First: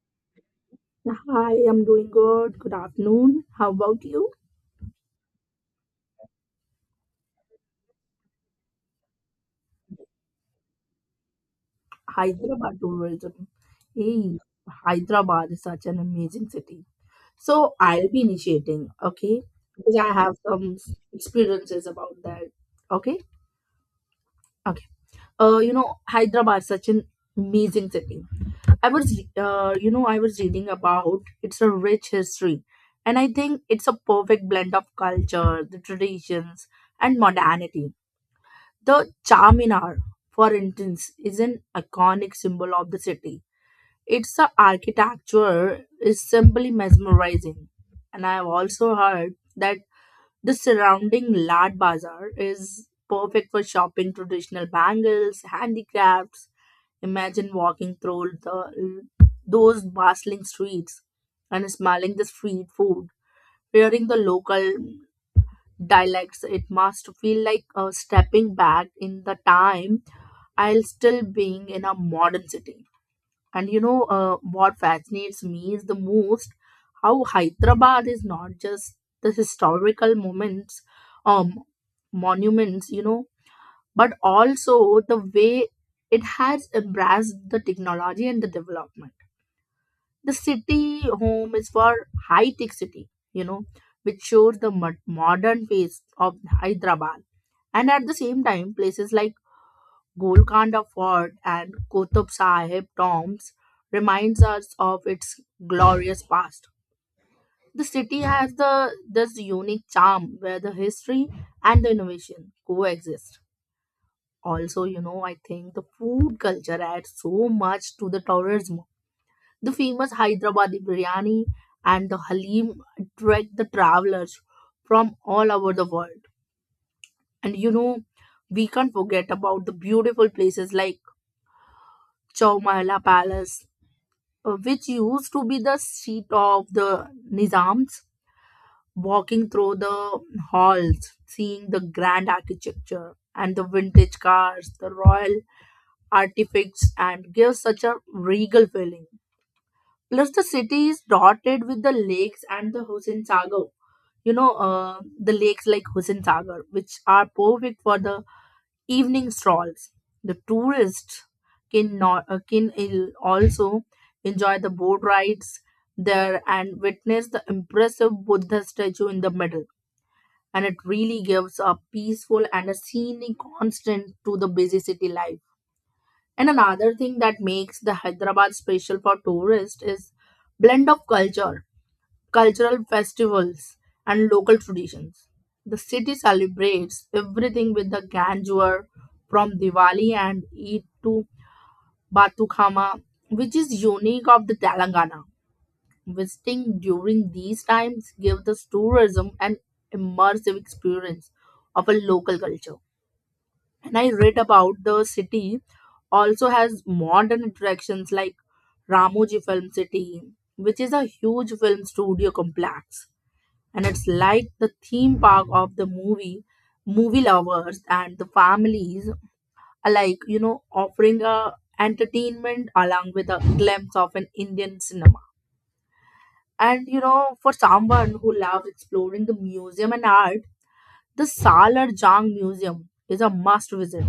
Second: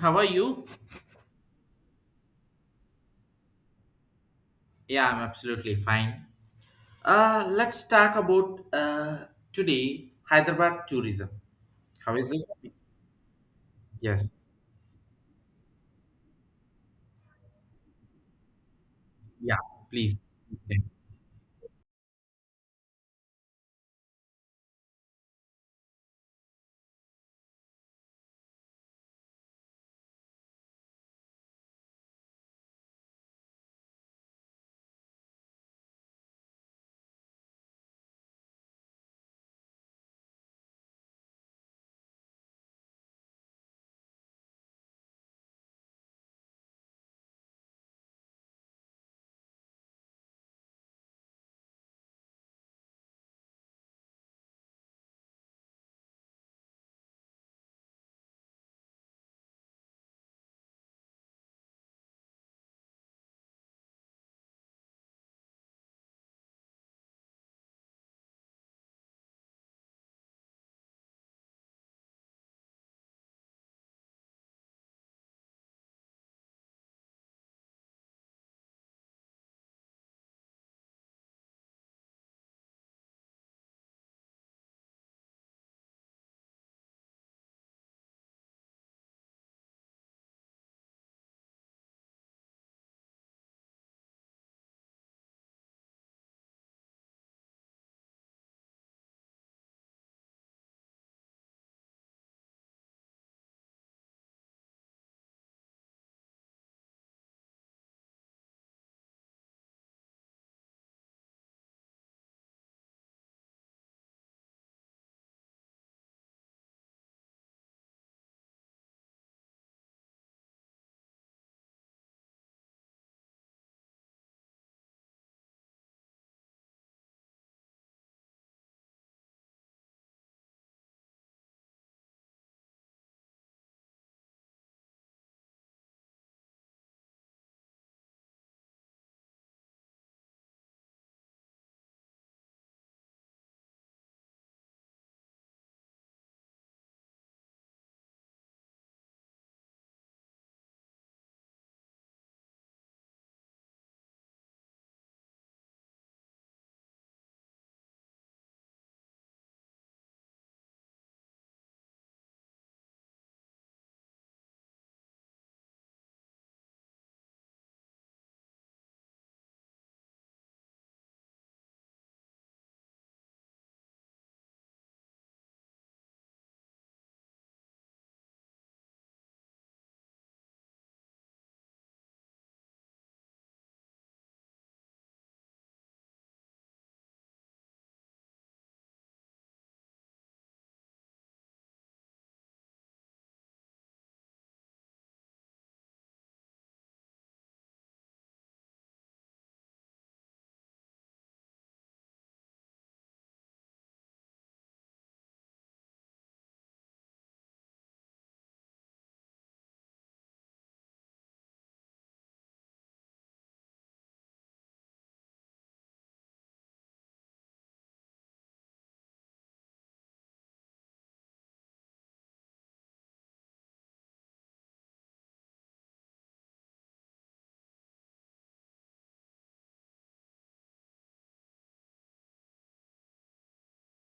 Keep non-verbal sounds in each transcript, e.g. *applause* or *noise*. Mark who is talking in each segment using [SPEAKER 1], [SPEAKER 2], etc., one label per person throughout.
[SPEAKER 1] How are you?
[SPEAKER 2] Hi, I'm doing good. Good afternoon. How about you?
[SPEAKER 1] Yeah, I'm absolutely fine. Let's talk about today Hyderabad tourism. How is it?
[SPEAKER 2] Hyderabad tourism. Hey,
[SPEAKER 1] Yes.
[SPEAKER 2] Hyderabad is such an amazing city. So I'll be initiating, okay?
[SPEAKER 1] Yeah,
[SPEAKER 2] Because I
[SPEAKER 1] please.
[SPEAKER 2] have some experiences about that. Okay? Okay. Hyderabad is such an amazing city. I was, re- you know, I was reading about it's a rich history, and I think it's a perfect blend of culture, the traditions, and modernity. The Charminar, for instance, is an iconic symbol of the city. Its architecture is simply mesmerizing. And I have also heard that the surrounding Lad Bazaar is perfect for shopping traditional bangles, handicrafts. Imagine walking through those bustling streets and smelling the street food, hearing the local dialects. It must feel like stepping back in the time I'll still being in a modern city. And you know what fascinates me is the most how Hyderabad is not just the historical moments, um, monuments, you know, but also the way it has embraced the technology and the development. The city home is for high tech city, you know, which shows the modern face of Hyderabad, and at the same time, places like Golconda Fort and Qutub Sahib tombs reminds us of its glorious past. The city has the this unique charm where the history and the innovation coexist. Also, you know, I think the food culture adds so much to the tourism. The famous Hyderabadi biryani and the halim attract the travelers from all over the world. And you know, we can't forget about the beautiful places like Chowmahla Palace, which used to be the seat of the Nizams. Walking through the halls, seeing the grand architecture and the vintage cars, the royal artifacts, and gives such a regal feeling. Plus, the city is dotted with the lakes and the Hussein Sagar. You know, the lakes like Hussein Sagar, which are perfect for the evening strolls. The tourists can, no- can also enjoy the boat rides there and witness the impressive Buddha statue in the middle. And it really gives a peaceful and a scenic constant to the busy city life. And another thing that makes the Hyderabad special for tourists is blend of culture cultural festivals, and local traditions. The city celebrates everything with the grandeur from Diwali and Eid to Batukhama, which is unique of the Telangana. Visiting during these times gives the tourism an immersive experience of a local culture. And I read about the city also has modern attractions like Ramoji Film City, which is a huge film studio complex, and it's like the theme park of the movie lovers and the families alike, you know, offering a entertainment along with a glimpse of an Indian cinema. And you know, for someone who loves exploring the museum and art, the Salar Jung museum is a must visit.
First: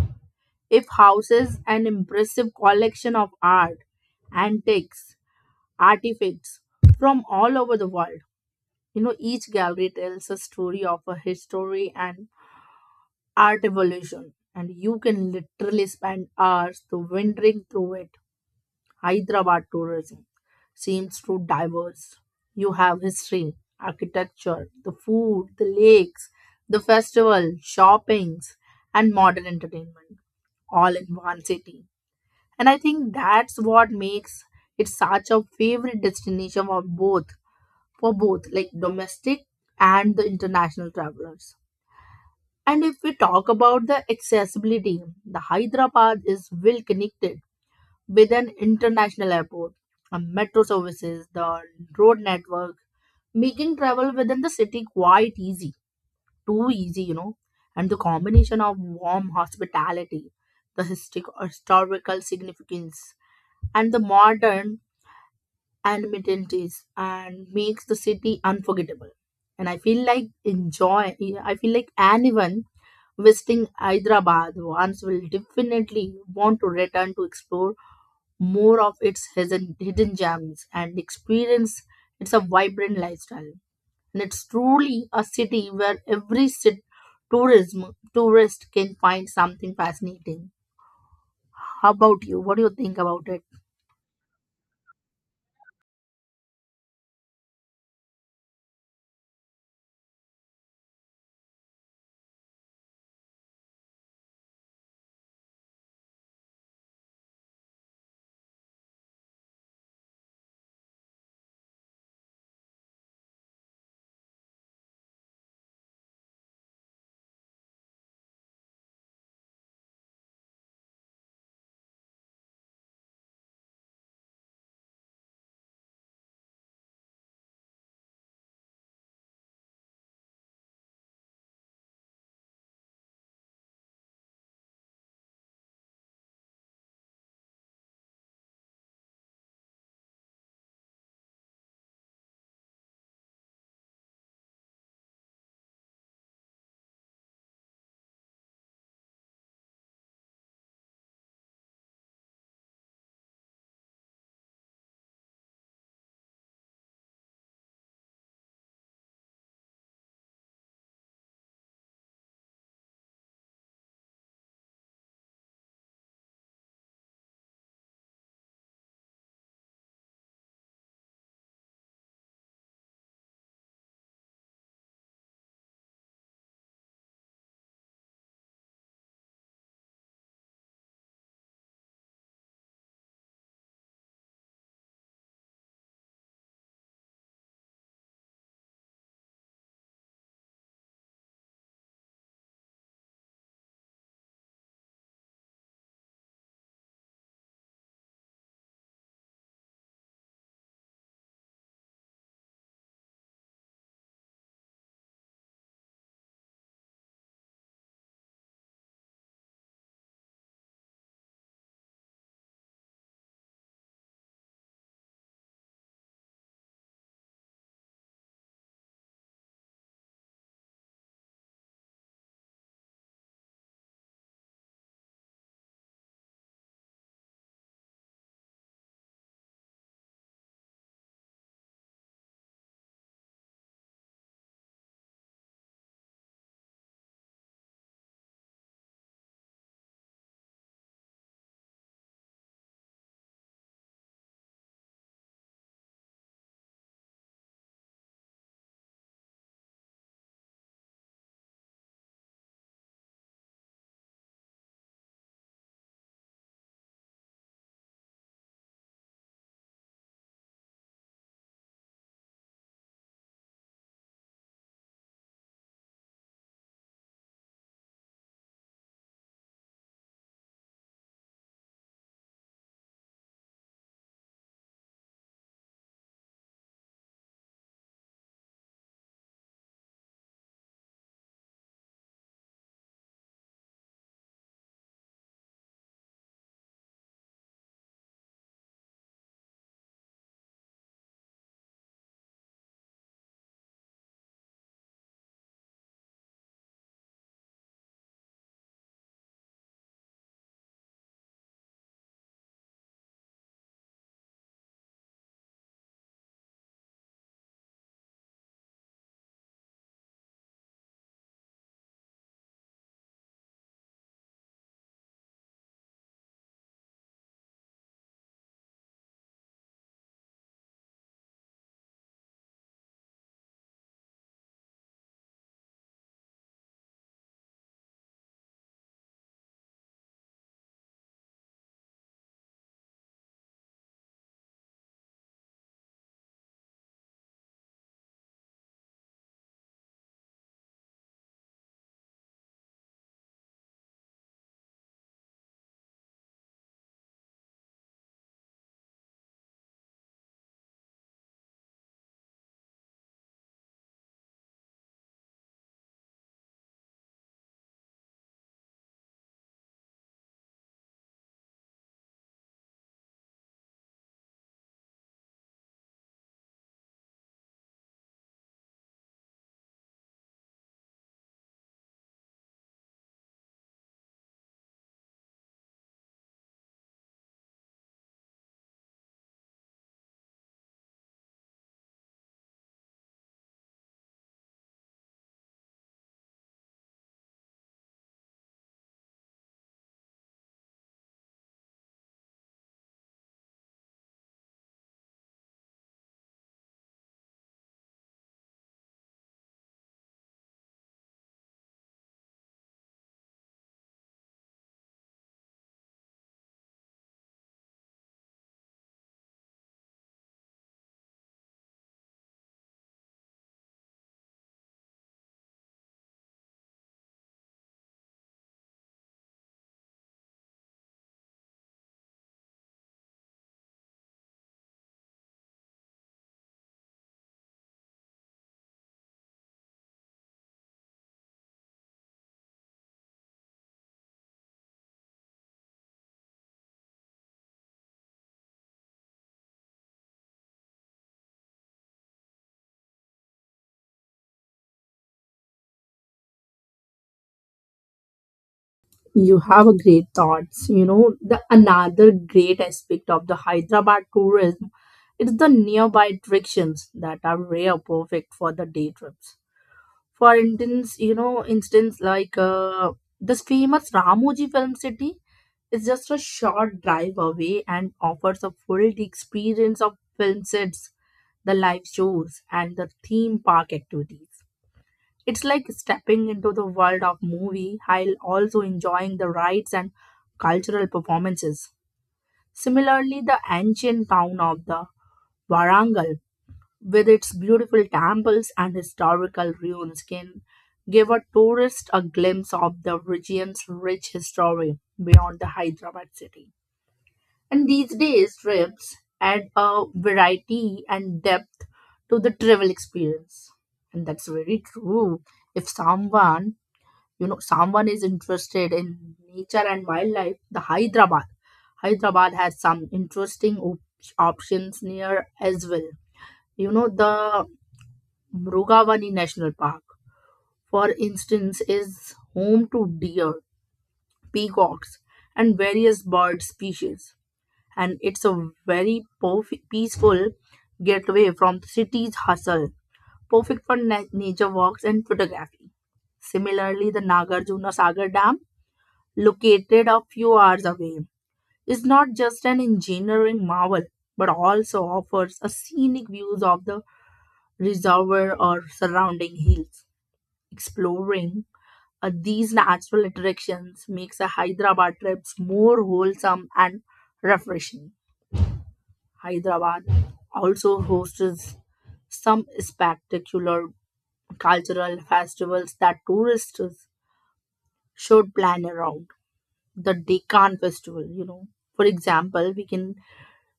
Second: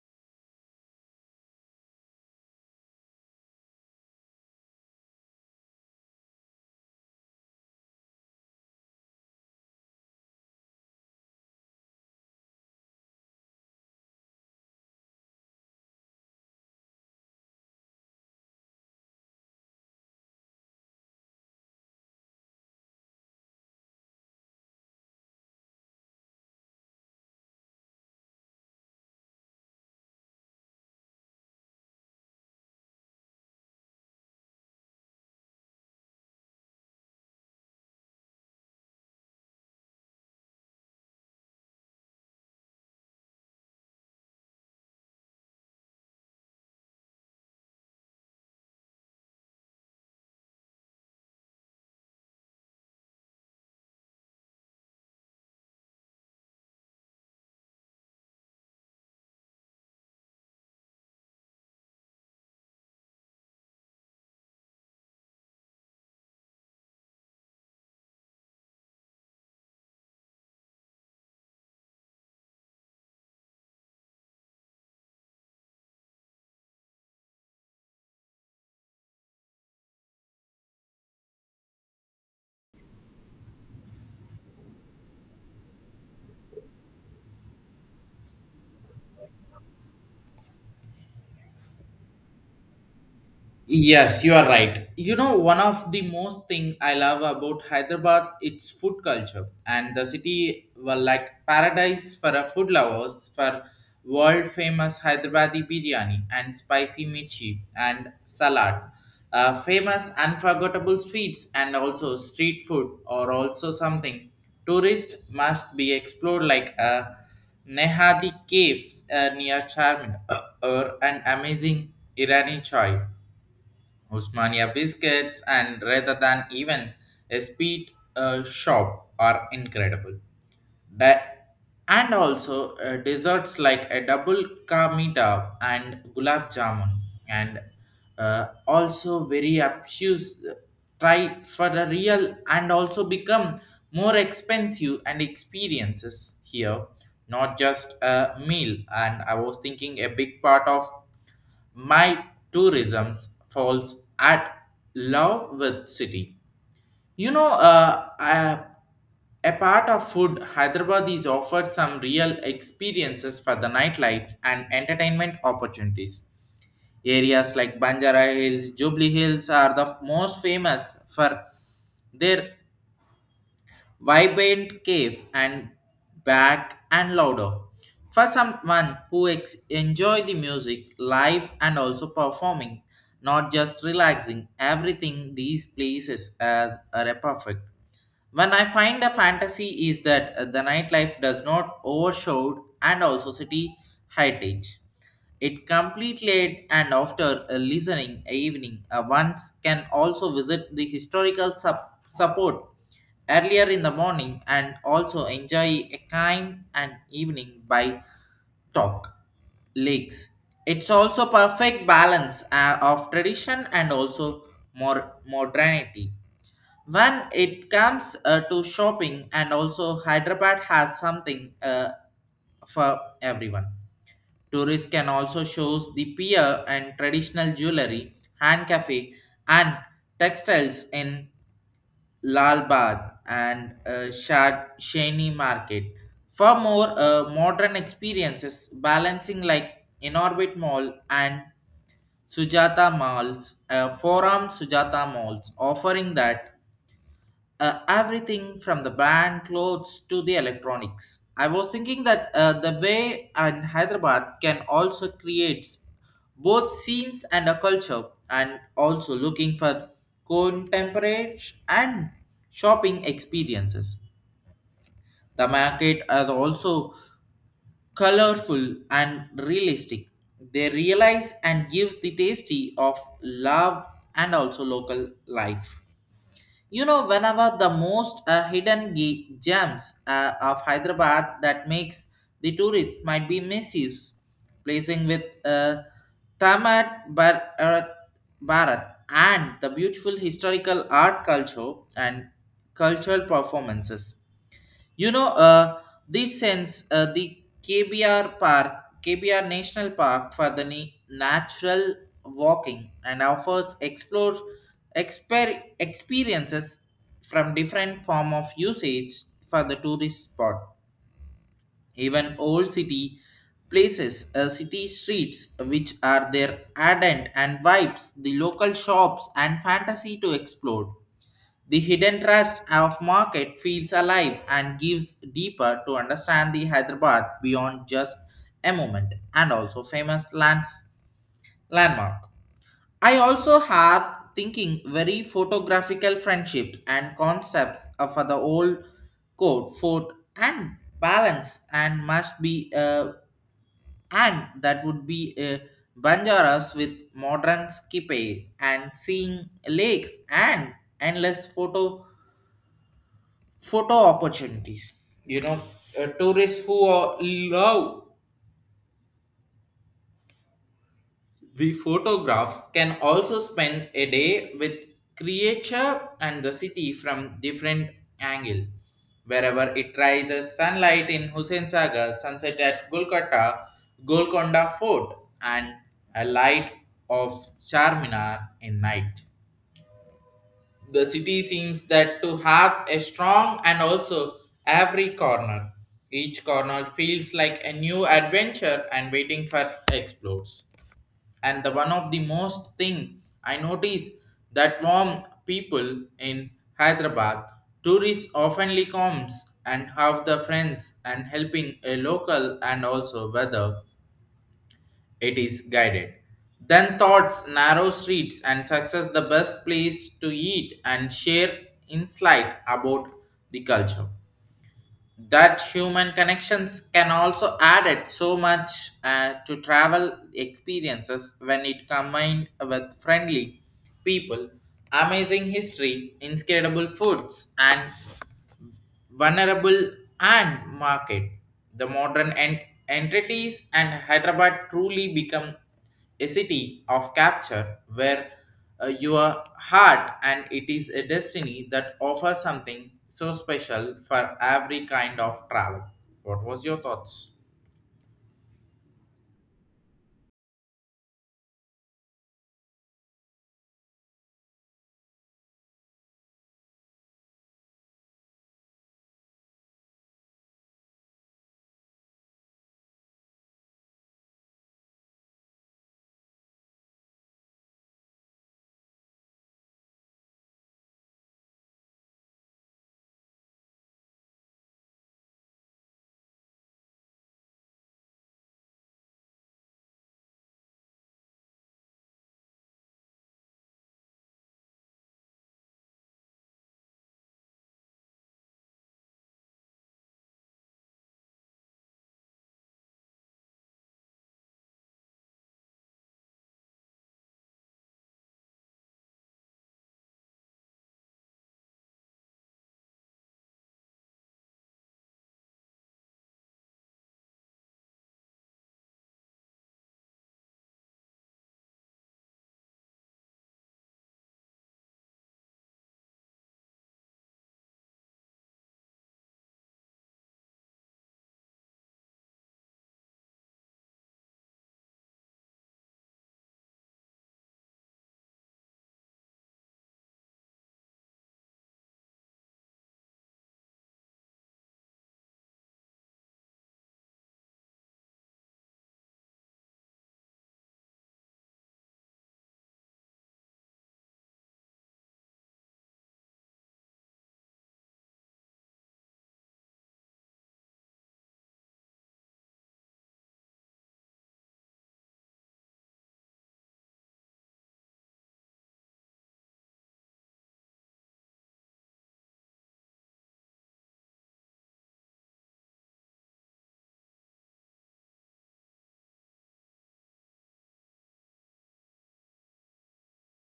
[SPEAKER 2] It houses an impressive collection of art, antiques, artifacts from all over the world. You know, each gallery tells a story of a history and art evolution, and you can literally spend hours to wandering through it. Hyderabad tourism seems to diverse. You have history, architecture, the food, the lakes, the festival, shoppings, and modern entertainment all in one city. And I think that's what makes it such a favorite destination for both like domestic and the international travelers. And if we talk about the accessibility, the Hyderabad is well connected with an international airport, a metro services, the road network, making travel within the city quite easy, too easy, you know. And the combination of warm hospitality, the historical significance, and the modern and mentalities and makes the city unforgettable. And I feel like enjoy. I feel like anyone visiting Hyderabad once will definitely want to return to explore more of its hidden gems and experience. It's a vibrant lifestyle, and it's truly a city where every sit, tourism tourist can find something fascinating. How about you? What do you think about it?
[SPEAKER 1] Yes, you are right. You know, one of the most thing I love about Hyderabad, its food culture and the city were like paradise for a food lovers for world famous Hyderabadi biryani and spicy mirchi and salad. Famous unforgettable sweets and also street food or also something tourists must be explored like a Nehadi cave near Charmin *coughs* or an amazing Irani chai Usmania biscuits and rather than even a speed shop are incredible. Di- and also desserts like a double ka mita and gulab jamun and also very obtuse try for a real and also become more expensive and experiences here not just a meal and I was thinking a big part of my tourism falls at love with city. You know, a part of food, Hyderabad is offered some real experiences for the nightlife and entertainment opportunities. Areas like Banjara Hills, Jubilee Hills are the most famous for their vibrant cave and back and louder. For someone who enjoy the music, live and also performing, not just relaxing, everything these places as are a perfect. When I find a fantasy is that the nightlife does not overshadow and also city heritage. It complete late and after a listening evening once can also visit the historical support earlier in the morning and also enjoy a kind and evening by talk lakes. It's also perfect balance of tradition and also more modernity when it comes to shopping, and also Hyderabad has something for everyone. Tourists can also shows the pier and traditional jewelry, hand cafe, and textiles in Lal Bagh and Shad Shani Market. For more modern experiences, balancing like Inorbit Mall and Sujata Malls, Forum Sujata Malls, offering that everything from the brand clothes to the electronics. I was thinking that the way in Hyderabad can also create both scenes and a culture, and also looking for contemporary and shopping experiences. The market are also colorful and realistic. They realize and give the tasty of love and also local life. You know, whenever the most hidden gems of Hyderabad that makes the tourists might be misused, placing with Tamat Bar- uh, Bharat and the beautiful historical art culture and cultural performances. You know, this sense the KBR Park, KBR National Park for the natural walking and offers explore experiences from different form of usage for the tourist spot. Even old city places, city streets, which are their ardent and vibes, the local shops and fantasy to explore. The hidden trust of market feels alive and gives deeper to understand the Hyderabad beyond just a moment and also famous lands landmark. I also have thinking very photographical friendships and concepts for the old court fort and balance and must be and that would be banjaras with modern skippy and seeing lakes and endless photo opportunities, you know. Uh, love the photographs can also spend a day with creature and the city from different angle wherever it rises sunlight in hussein sagar sunset at golkata golconda fort and a light of charminar in night. The city seems that to have a strong and also every corner. Each corner feels like a new adventure and waiting for explores. And the one of the most thing I notice that warm people in Hyderabad, tourists oftenly comes and have the friends and helping a local and also weather it is guided. Then thoughts, narrow streets, and success the best place to eat and share insight about the culture. That human connections can also add it so much to travel experiences when it combined with friendly people, amazing history, incredible foods, and vulnerable and market. The modern entities and Hyderabad truly become a city of capture where your heart and it is a destiny that offers something so special for every kind of travel. What was your thoughts?
[SPEAKER 2] You have a great thoughts. You know, the another great aspect of the Hyderabad tourism is the nearby attractions that are rare perfect for the day trips. For instance, you know, instance like this famous Ramoji Film City is just a short drive away and offers a full experience of film sets, the live shows, and the theme park activities. It's like stepping into the world of movie while also enjoying the rites and cultural performances. Similarly, the ancient town of the Warangal, with its beautiful temples and historical ruins, can give a tourist a glimpse of the region's rich history beyond the Hyderabad city. And these days, trips add a variety and depth to the travel experience. And that's very true. If someone, you know, someone is interested in nature and wildlife, the Hyderabad has some interesting options near as well. You know, the Mrugavani National Park, for instance, is home to deer, peacocks, and various bird species. And it's a very peaceful getaway from the city's hustle, perfect for nature walks and photography. Similarly, the Nagarjuna Sagar Dam, located a few hours away, is not just an engineering marvel, but also offers a scenic views of the reservoir or surrounding hills. Exploring these natural attractions makes a Hyderabad trips more wholesome and refreshing. Hyderabad also hosts some spectacular cultural festivals that tourists should plan around. The Deccan Festival, you know. For example, we can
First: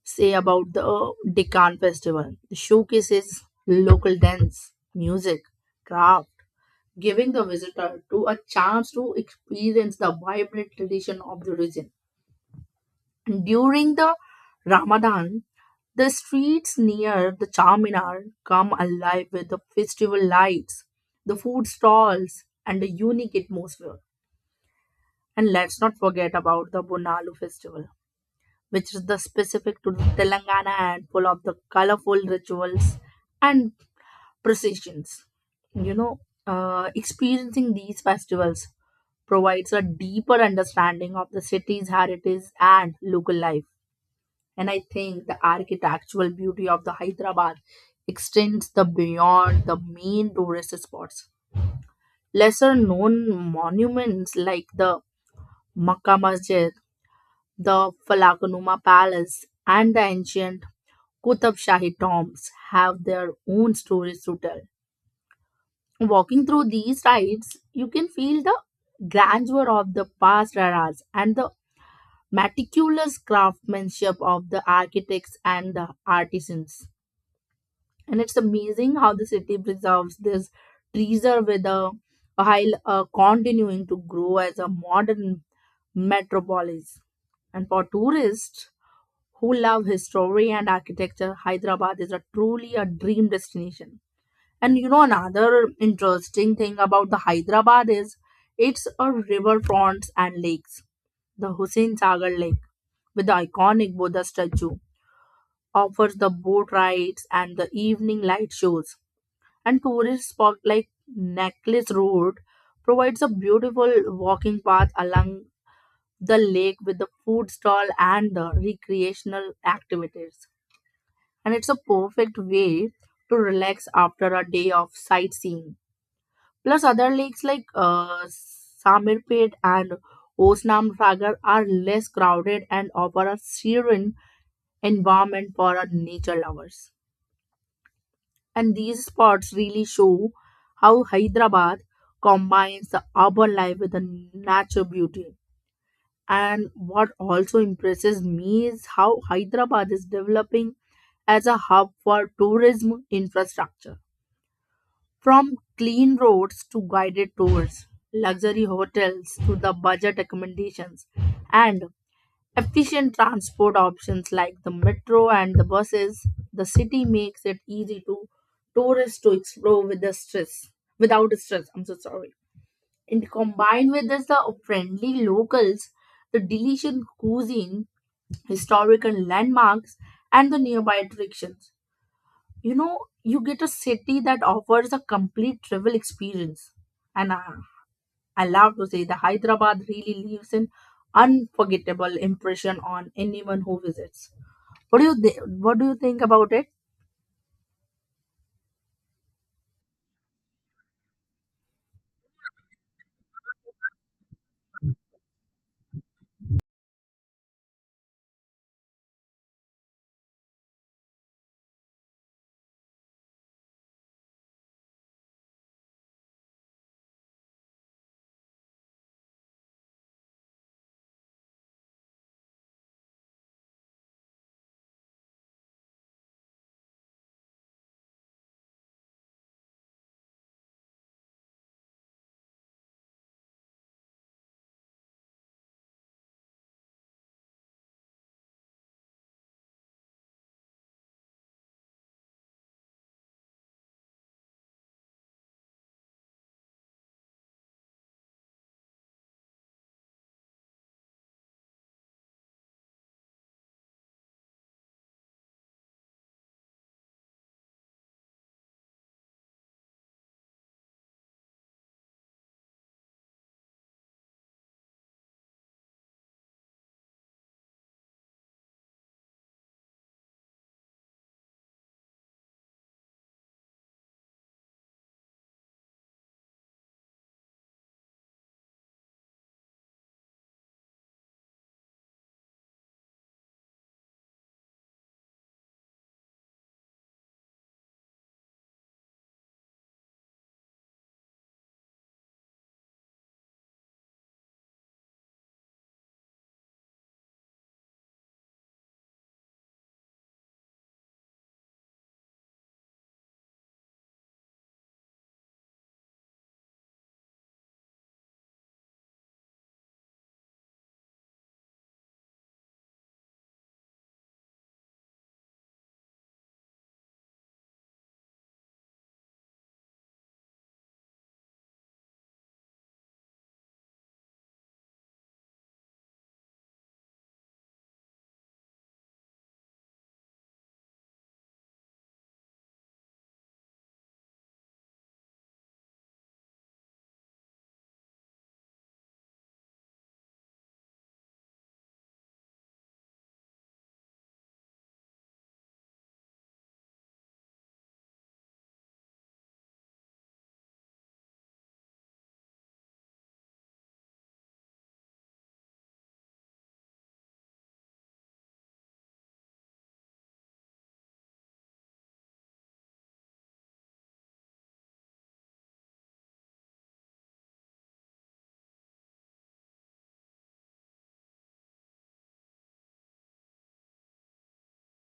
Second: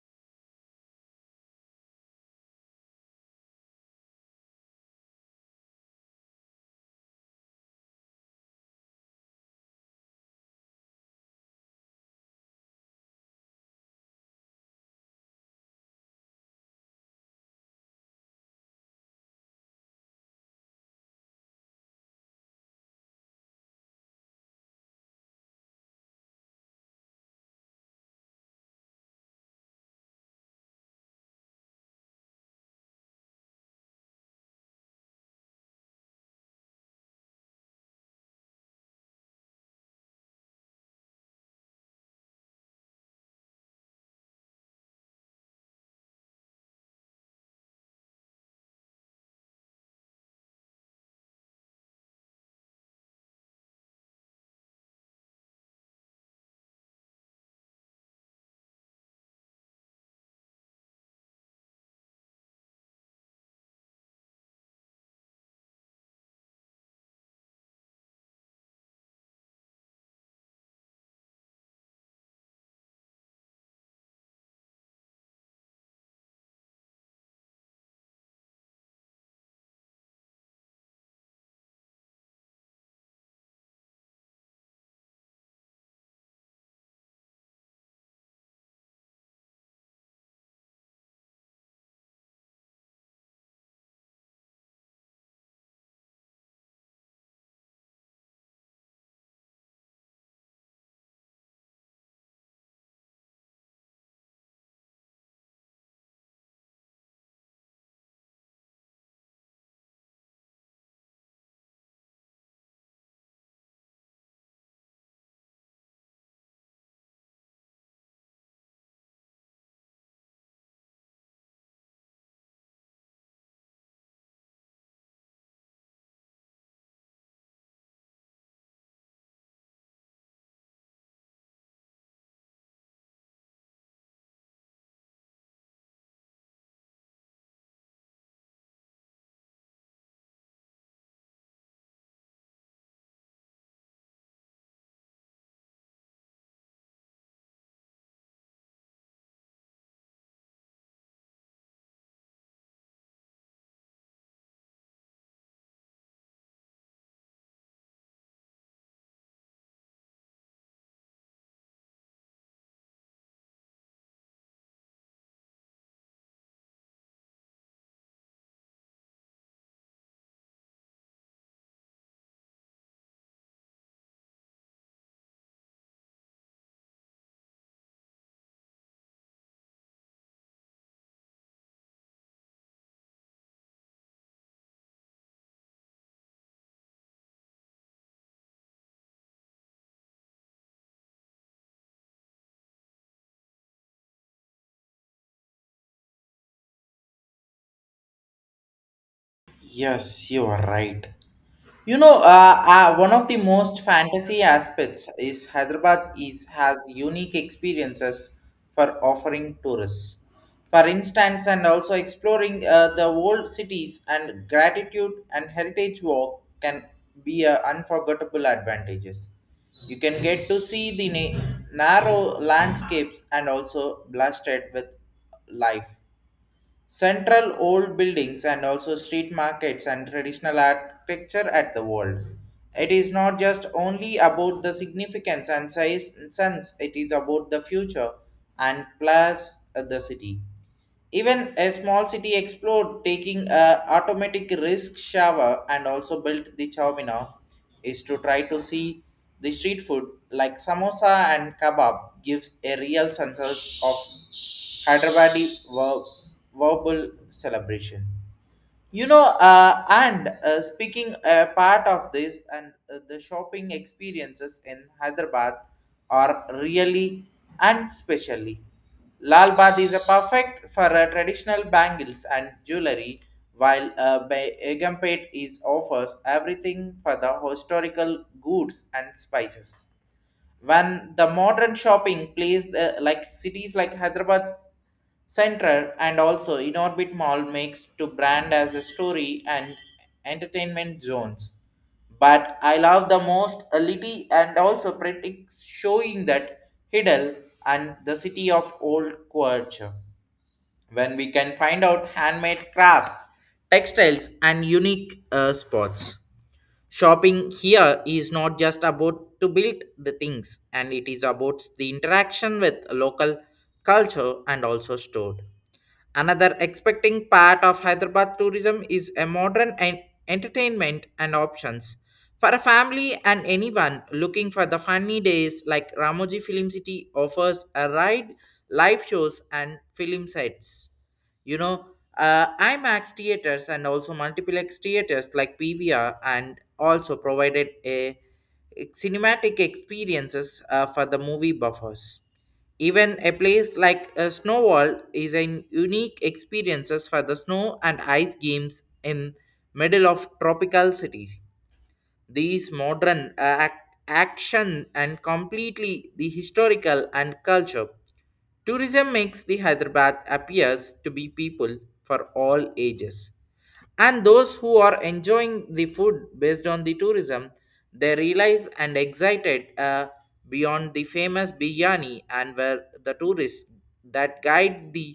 [SPEAKER 2] say about the Deccan Festival. The showcases local dance, music, craft, giving the visitor to a chance to experience the vibrant tradition of the region. During the Ramadan, the streets near the Charminar come alive with the festival lights, the food stalls, and the unique atmosphere. And let's not forget about the Bonalu festival, which is the specific to Telangana and full of the colorful rituals and processions. You know, experiencing these festivals provides a deeper understanding of the city's heritage and local life. And I think the architectural beauty of the Hyderabad extends the beyond the main tourist spots. Lesser known monuments like the Makkah Masjid, the Falakanuma Palace, and the ancient Kutab Shahi tombs have their own stories to tell. Walking through these rides, you can feel the grandeur of the past eras and the meticulous craftsmanship of the architects and the artisans. And it's amazing how the city preserves this treasure with a while continuing to grow as a modern metropolis. And for tourists who love history and architecture, Hyderabad is a truly a dream destination. And you know, another interesting thing about the Hyderabad is it's a riverfront and lakes. The Hussein Sagar Lake, with the iconic Buddha statue, offers the boat rides and the evening light shows. And tourist spot like Necklace Road provides a beautiful walking path along the lake with the food stall and the recreational activities. And it's a perfect way to relax after a day of sightseeing. Plus, other lakes like Samirpet and Osnam Sagar are less crowded and offer a serene environment for our nature lovers. And these spots really show how Hyderabad combines the urban life with the nature beauty. And what also impresses me is how Hyderabad is developing as a hub for tourism infrastructure. From clean roads to guided tours, luxury hotels to the budget accommodations, and efficient transport options like the metro and the buses, the city makes it easy to tourists to explore without stress. I'm so sorry. And combined with this, the friendly locals, the delicious cuisine, historical landmarks, and the nearby attractions, you know, you get a city that offers a complete travel experience. and i, I love to say the Hyderabad really leaves an unforgettable impression on anyone who visits. What do you think about it?
[SPEAKER 1] Yes, you are right. You know, one of the most fantasy aspects is Hyderabad is has unique experiences for offering tourists. For instance, and also exploring the old cities and gratitude and heritage walk can be a unforgettable advantages. You can get to see the narrow landscapes and also blasted with life. Central old buildings and also street markets and traditional architecture at the world. It is not just only about the significance and size sense, it is about the future and plus the city. Even a small city explored taking a automatic risk shower and also built the Chowmina is to try to see the street food like samosa and kebab gives a real sense of Hyderabadi verbal celebration, you know. And Speaking part of this and the shopping experiences in hyderabad are really and specially lal baad is a perfect for traditional bangles and jewelry while Egampet is offers everything for the historical goods and spices when the modern shopping plays the, like cities like hyderabad center and also inorbit mall makes to brand as a story and entertainment zones but I love the most a little and also pretty showing that hiddle and the city of old culture when we can find out handmade crafts textiles and unique spots. Shopping here is not just about to build the things, and it is about the interaction with local culture and also stored. Another expecting part of Hyderabad tourism is a modern entertainment and options. For a family and anyone looking for the funny days like Ramoji Film City offers a ride, live shows and film sets. You know, IMAX theaters and also multiplex theaters like PVR and also provided a cinematic experiences for the movie buffers. Even a place like a Snowball is an unique experiences for the snow and ice games in middle of tropical cities. These modern action and completely the historical and culture. Tourism makes the Hyderabad appears to be people for all ages and those who are enjoying the food based on the tourism they realize and excited beyond the famous biryani and where the tourists that guide the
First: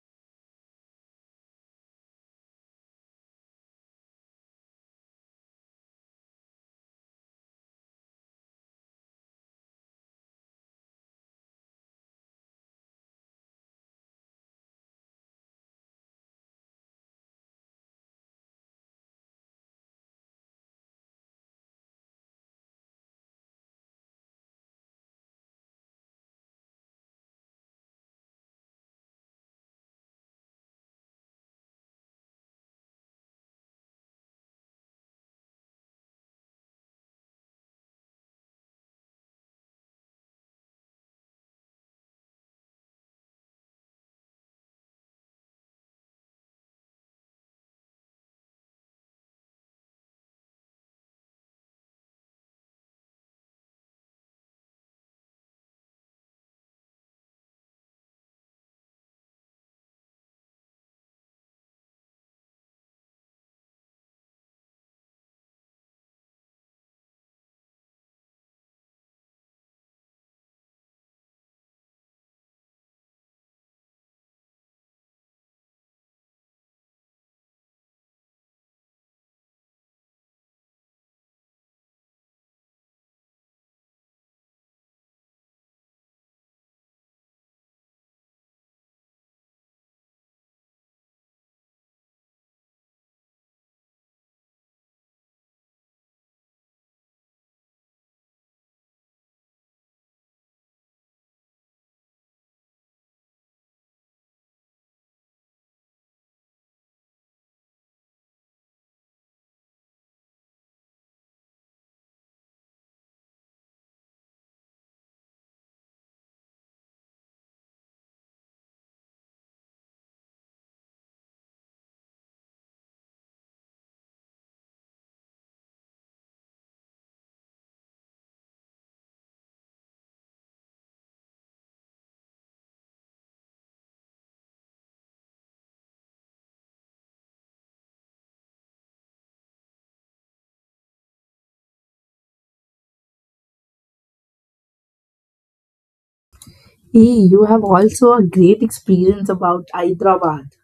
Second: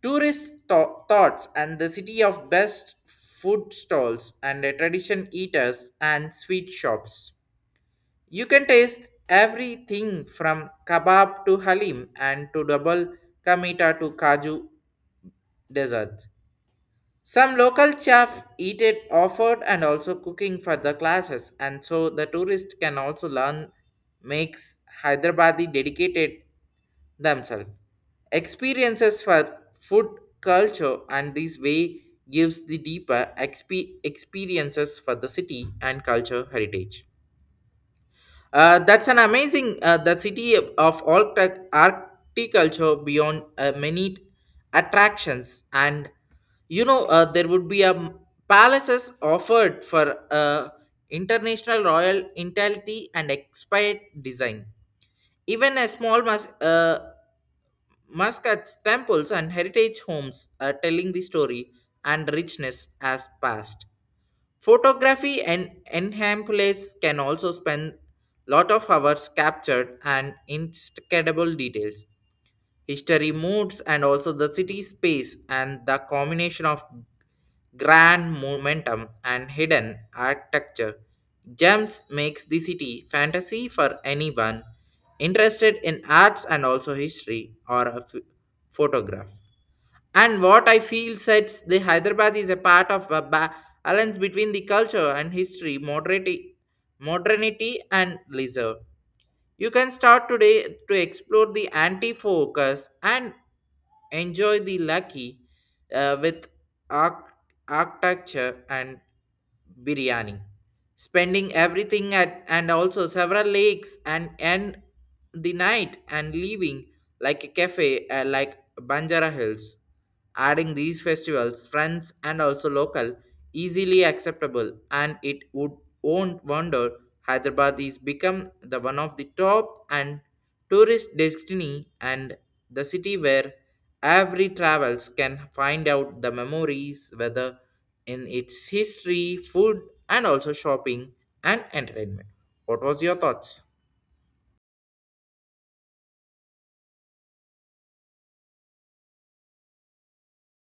[SPEAKER 1] tourist thoughts and the city of best food stalls and the tradition eaters and sweet shops you can taste everything from kebab to halim and to double kamita to kaju dessert some local chefs eat it offered and also cooking for the classes, and so the tourist can also learn makes Hyderabadi dedicated themselves. Experiences for food culture and this way gives the deeper experiences for the city and culture heritage. That's an amazing. The city of all architecture beyond many attractions, and you know there would be a palaces offered for international royal intelligence and expired design. Even a small muscats temples and heritage homes are telling the story and richness as past. Photography and enhamples can also spend lot of hours captured and inscrutable details, history moods and also the city space and the combination of grand momentum and hidden architecture. Gems makes the city fantasy for anyone interested in arts and also history or a photograph. And what I feel sets the Hyderabad is a part of a balance between the culture and history, modernity, modernity and leisure. You can start today to explore the anti focus and enjoy the lucky with arch- architecture and biryani. Spending everything at and also several lakes and end the night and leaving like a cafe like Banjara Hills. Adding these festivals, friends and also local, easily acceptable and it would won't wander Hyderabad is become the one of the top and tourist destiny and the city where every travels can find out the memories whether in its history, food and also shopping and entertainment. What was your thoughts?
[SPEAKER 2] Hey, you have also a great experience about Hyderabad.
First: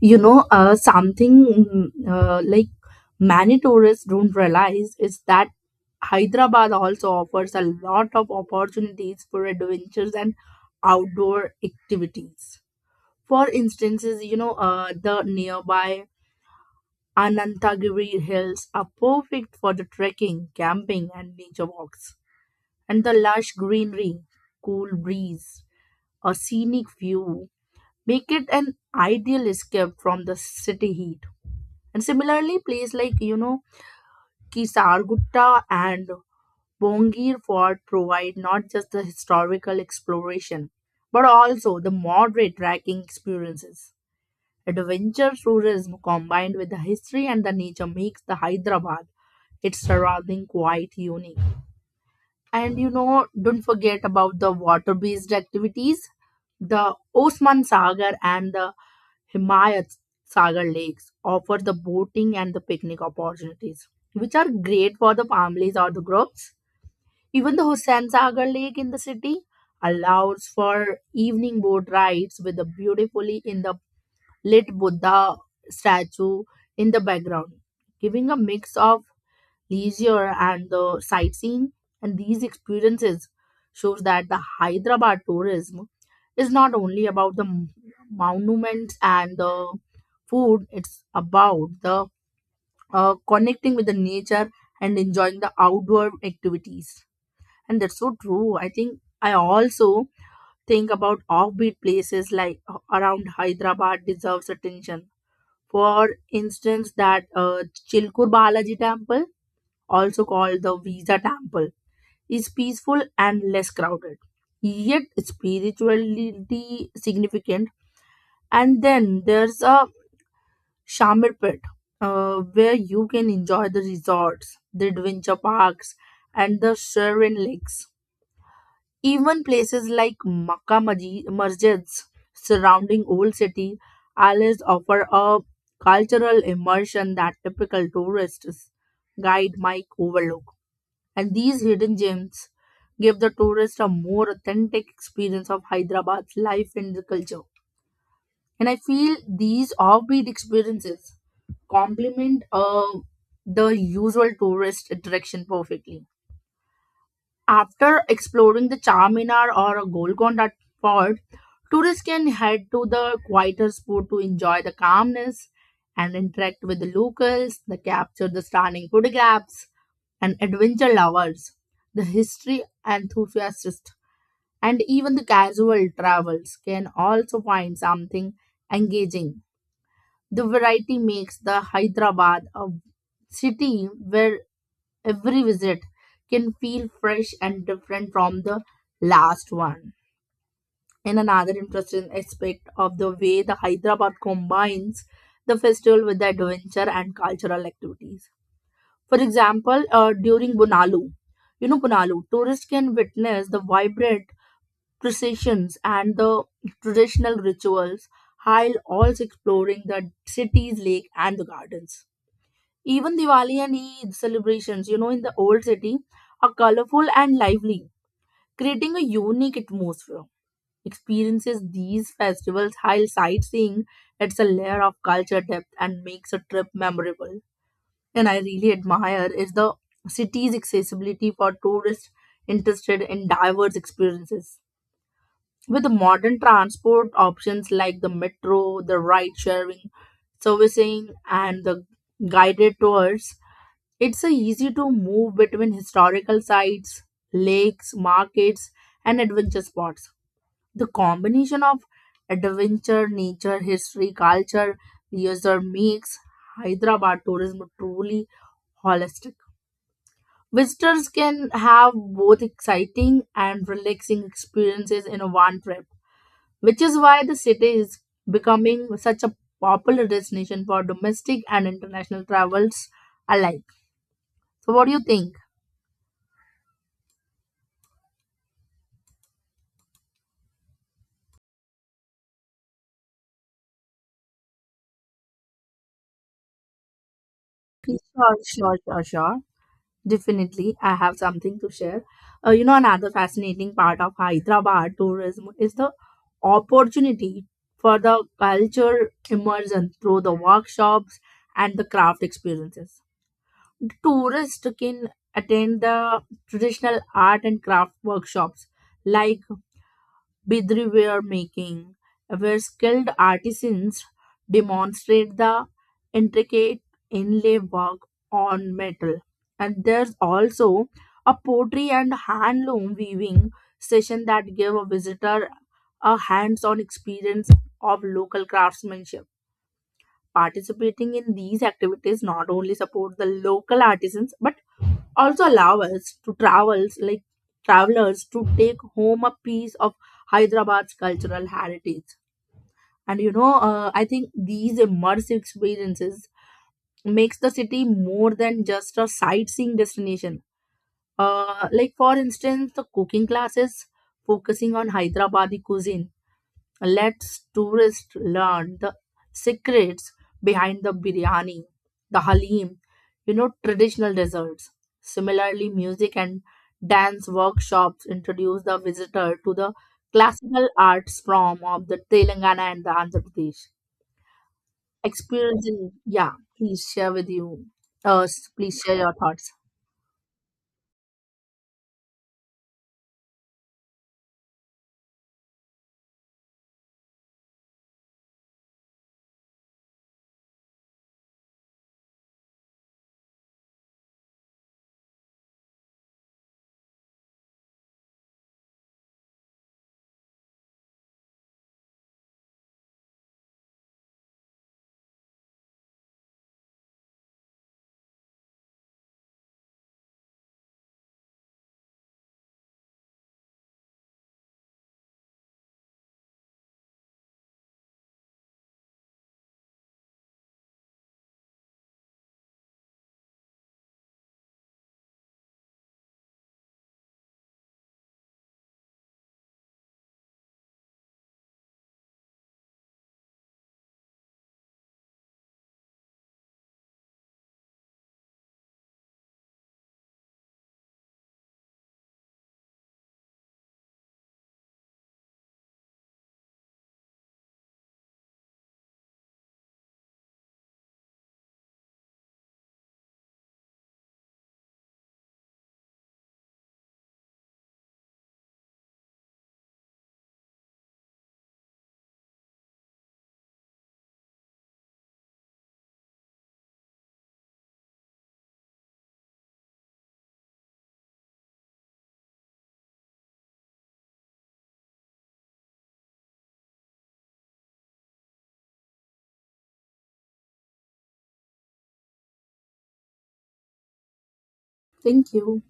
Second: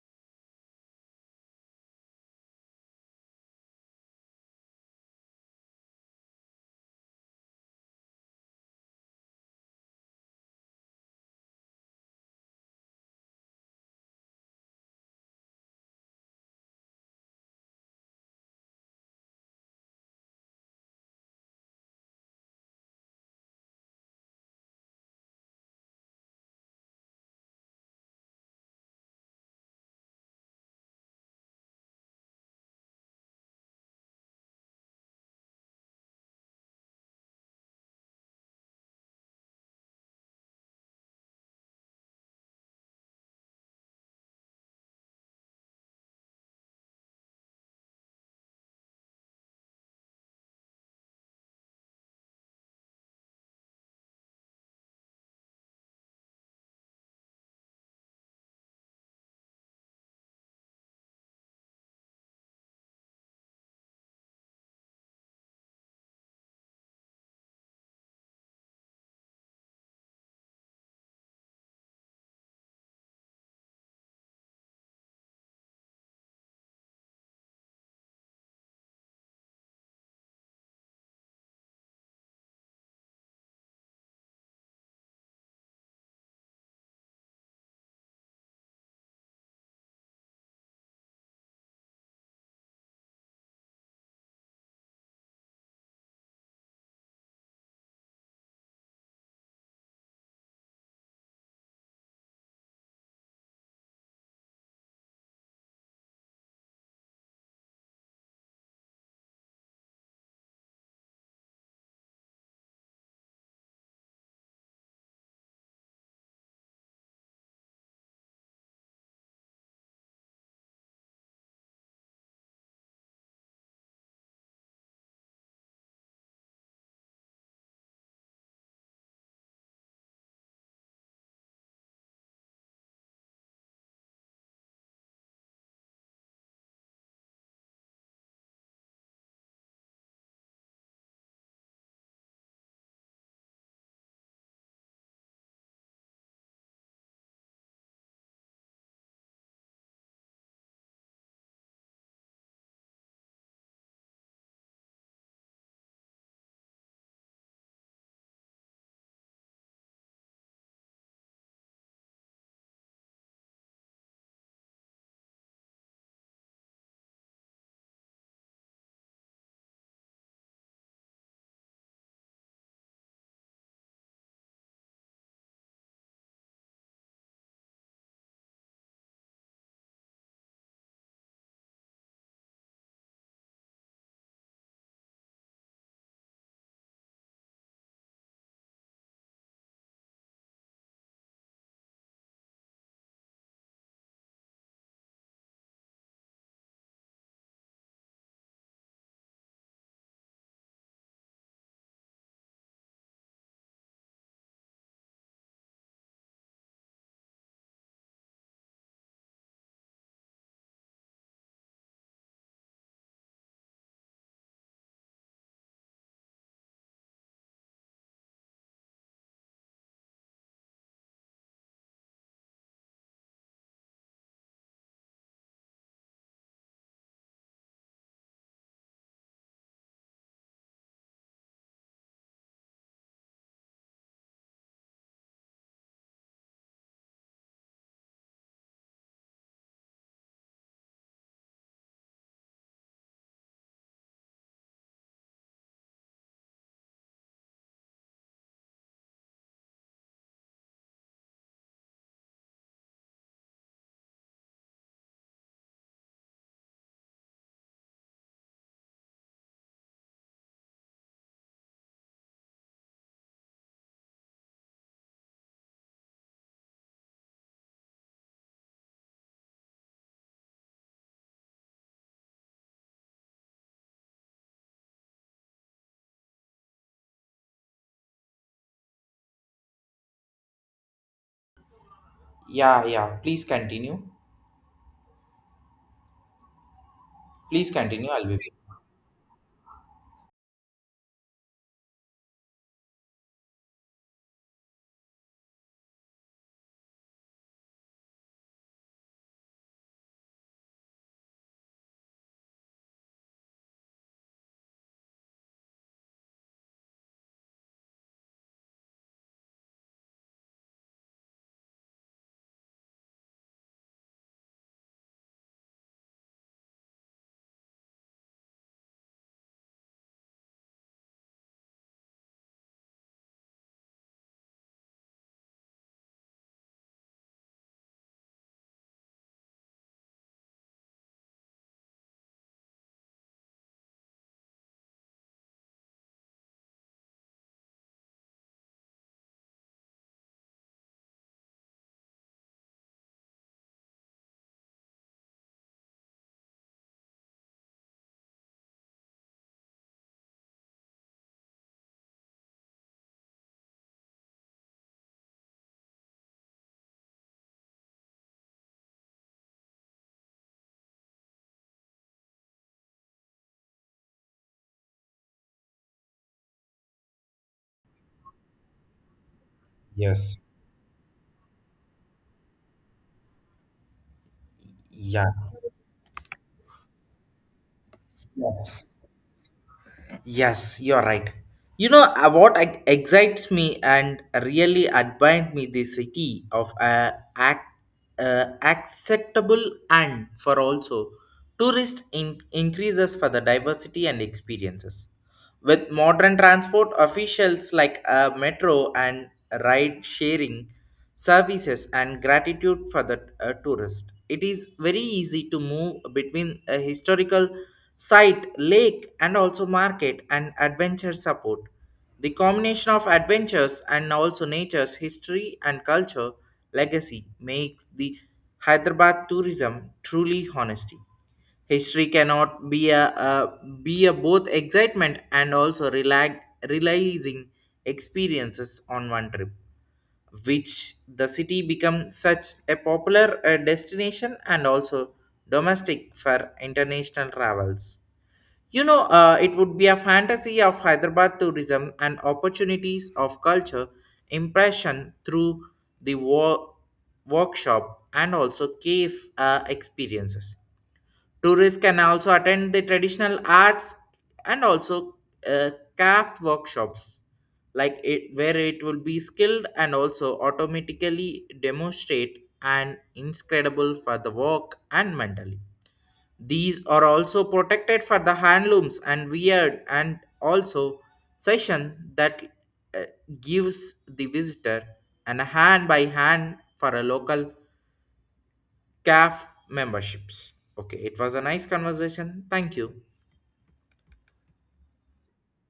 [SPEAKER 2] You know, something like many tourists don't realize is that Hyderabad also offers a lot of opportunities for adventures and outdoor activities. For instances, you know, the nearby Anantagiri hills are perfect for the trekking, camping, and nature walks. And the lush greenery, cool breeze, a scenic view make it an ideal escape from the city heat. And similarly, places like, you know, Kisargutta and Bongir Fort provide not just the historical exploration, but also the moderate trekking experiences. Adventure tourism combined with the history and the nature makes the Hyderabad its surrounding quite unique. And you know, don't forget about the water-based activities. The Osman Sagar and the Himayat Sagar Lakes offer the boating and the picnic opportunities, which are great for the families or the groups. Even the Hussain Sagar Lake in the city allows for evening boat rides with the beautifully in the lit Buddha statue in the background, giving a mix of leisure and the sightseeing, and these experiences shows that the hyderabad tourism is not only about the monuments and the food. It's about the connecting with the nature and enjoying the outdoor activities. And that's so true. I think I also think about offbeat places like, around Hyderabad, deserves attention. For instance, that Chilkur Balaji Temple, also called the Visa Temple, is peaceful and less crowded, yet spiritually significant. And then there's a Shamir Pit, where you can enjoy the resorts, the adventure parks, and the Sharon Lakes. Even places like Masjids surrounding Old City always offer a cultural immersion that typical tourists guide might overlook. And these hidden gems give the tourist a more authentic experience of Hyderabad's life and the culture. And I feel these offbeat experiences complement the usual tourist attraction perfectly. After exploring the Charminar or Golconda Fort, tourists can head to the quieter spot to enjoy the calmness and interact with the locals, they capture the stunning photographs, and adventure lovers, the history enthusiasts, and even the casual travelers can also find something engaging. The variety makes the Hyderabad a city where every visit can feel fresh and different from the last one. And another interesting aspect of the way the Hyderabad combines the festival with the adventure and cultural activities. For example, during Bunalu, you know, Bunalu, tourists can witness the vibrant processions and the traditional rituals while also exploring the city's lake and the gardens. Even Diwali and Eid celebrations, you know, in the old city are colorful and lively, creating a unique atmosphere. Experiences these festivals while sightseeing adds a layer of culture depth and makes a trip memorable. And I really admire is the city's accessibility for tourists interested in diverse experiences. With the modern transport options like the metro, the ride sharing, servicing, and the guided tours, it's a easy to move between historical sites, lakes, markets, and adventure spots. The combination of adventure, nature, history, culture, leisure makes Hyderabad tourism truly holistic. Visitors can have both exciting and relaxing experiences in one trip, which is why the city is becoming such a popular destination for domestic and international travels alike. So, what do you think?
[SPEAKER 1] Yeah, yeah. Please continue. Please continue. I'll
[SPEAKER 2] Sure,
[SPEAKER 1] be.
[SPEAKER 2] sure, sure, sure. Definitely, I have something to share. You know, another fascinating part of Hyderabad tourism is the opportunity for the culture immersion through the workshops and the craft experiences. The tourist can attend the traditional art and craft workshops like bidri ware making, where skilled artisans demonstrate the intricate inlay work on metal. And there's also a pottery and handloom weaving session that give a visitor a hands-on experience of local craftsmanship. Participating in these activities not only support the local artisans but also allow us to travels like travelers to take home a piece of Hyderabad's cultural heritage. And you know, I think these immersive experiences makes the city more than just a sightseeing destination. Like, for instance, the cooking classes focusing on hyderabadi cuisine let's tourists learn the secrets behind the biryani, the halim, you know, traditional desserts. Similarly, music and dance workshops introduce the visitor to the
[SPEAKER 1] Yes.
[SPEAKER 2] classical arts from of the Telangana and the Andhra Pradesh.
[SPEAKER 1] Yeah.
[SPEAKER 2] Experience in, yeah, please share with you. Uh, Please share
[SPEAKER 1] Yes.
[SPEAKER 2] your thoughts.
[SPEAKER 1] Yes, you're right. You know, what excites me and really admired me the city of ac- acceptable and for also tourist increases for the diversity and experiences. With modern transport officials like metro and ride sharing services and gratitude for the tourist, it is very easy to move between a historical site, lake, and also market and adventure support. The combination of adventures and also nature's history and culture legacy makes the Hyderabad tourism truly honesty. History cannot be a be a both excitement and also relax, realizing experiences on one trip, which the city become such a popular destination and also domestic for international travels. You know, it would be a fantasy of Hyderabad tourism and opportunities of culture impression through the workshop and also cave experiences. Tourists can also attend the traditional arts and also uh, craft workshops, like it, where it will be skilled and also automatically demonstrate and incredible for the work and mentally. These are also protected for the handlooms and weird and also session that uh, gives the visitor an hand by hand for a local CAF memberships. Okay, it was a nice conversation. Thank you.
[SPEAKER 2] Thank you.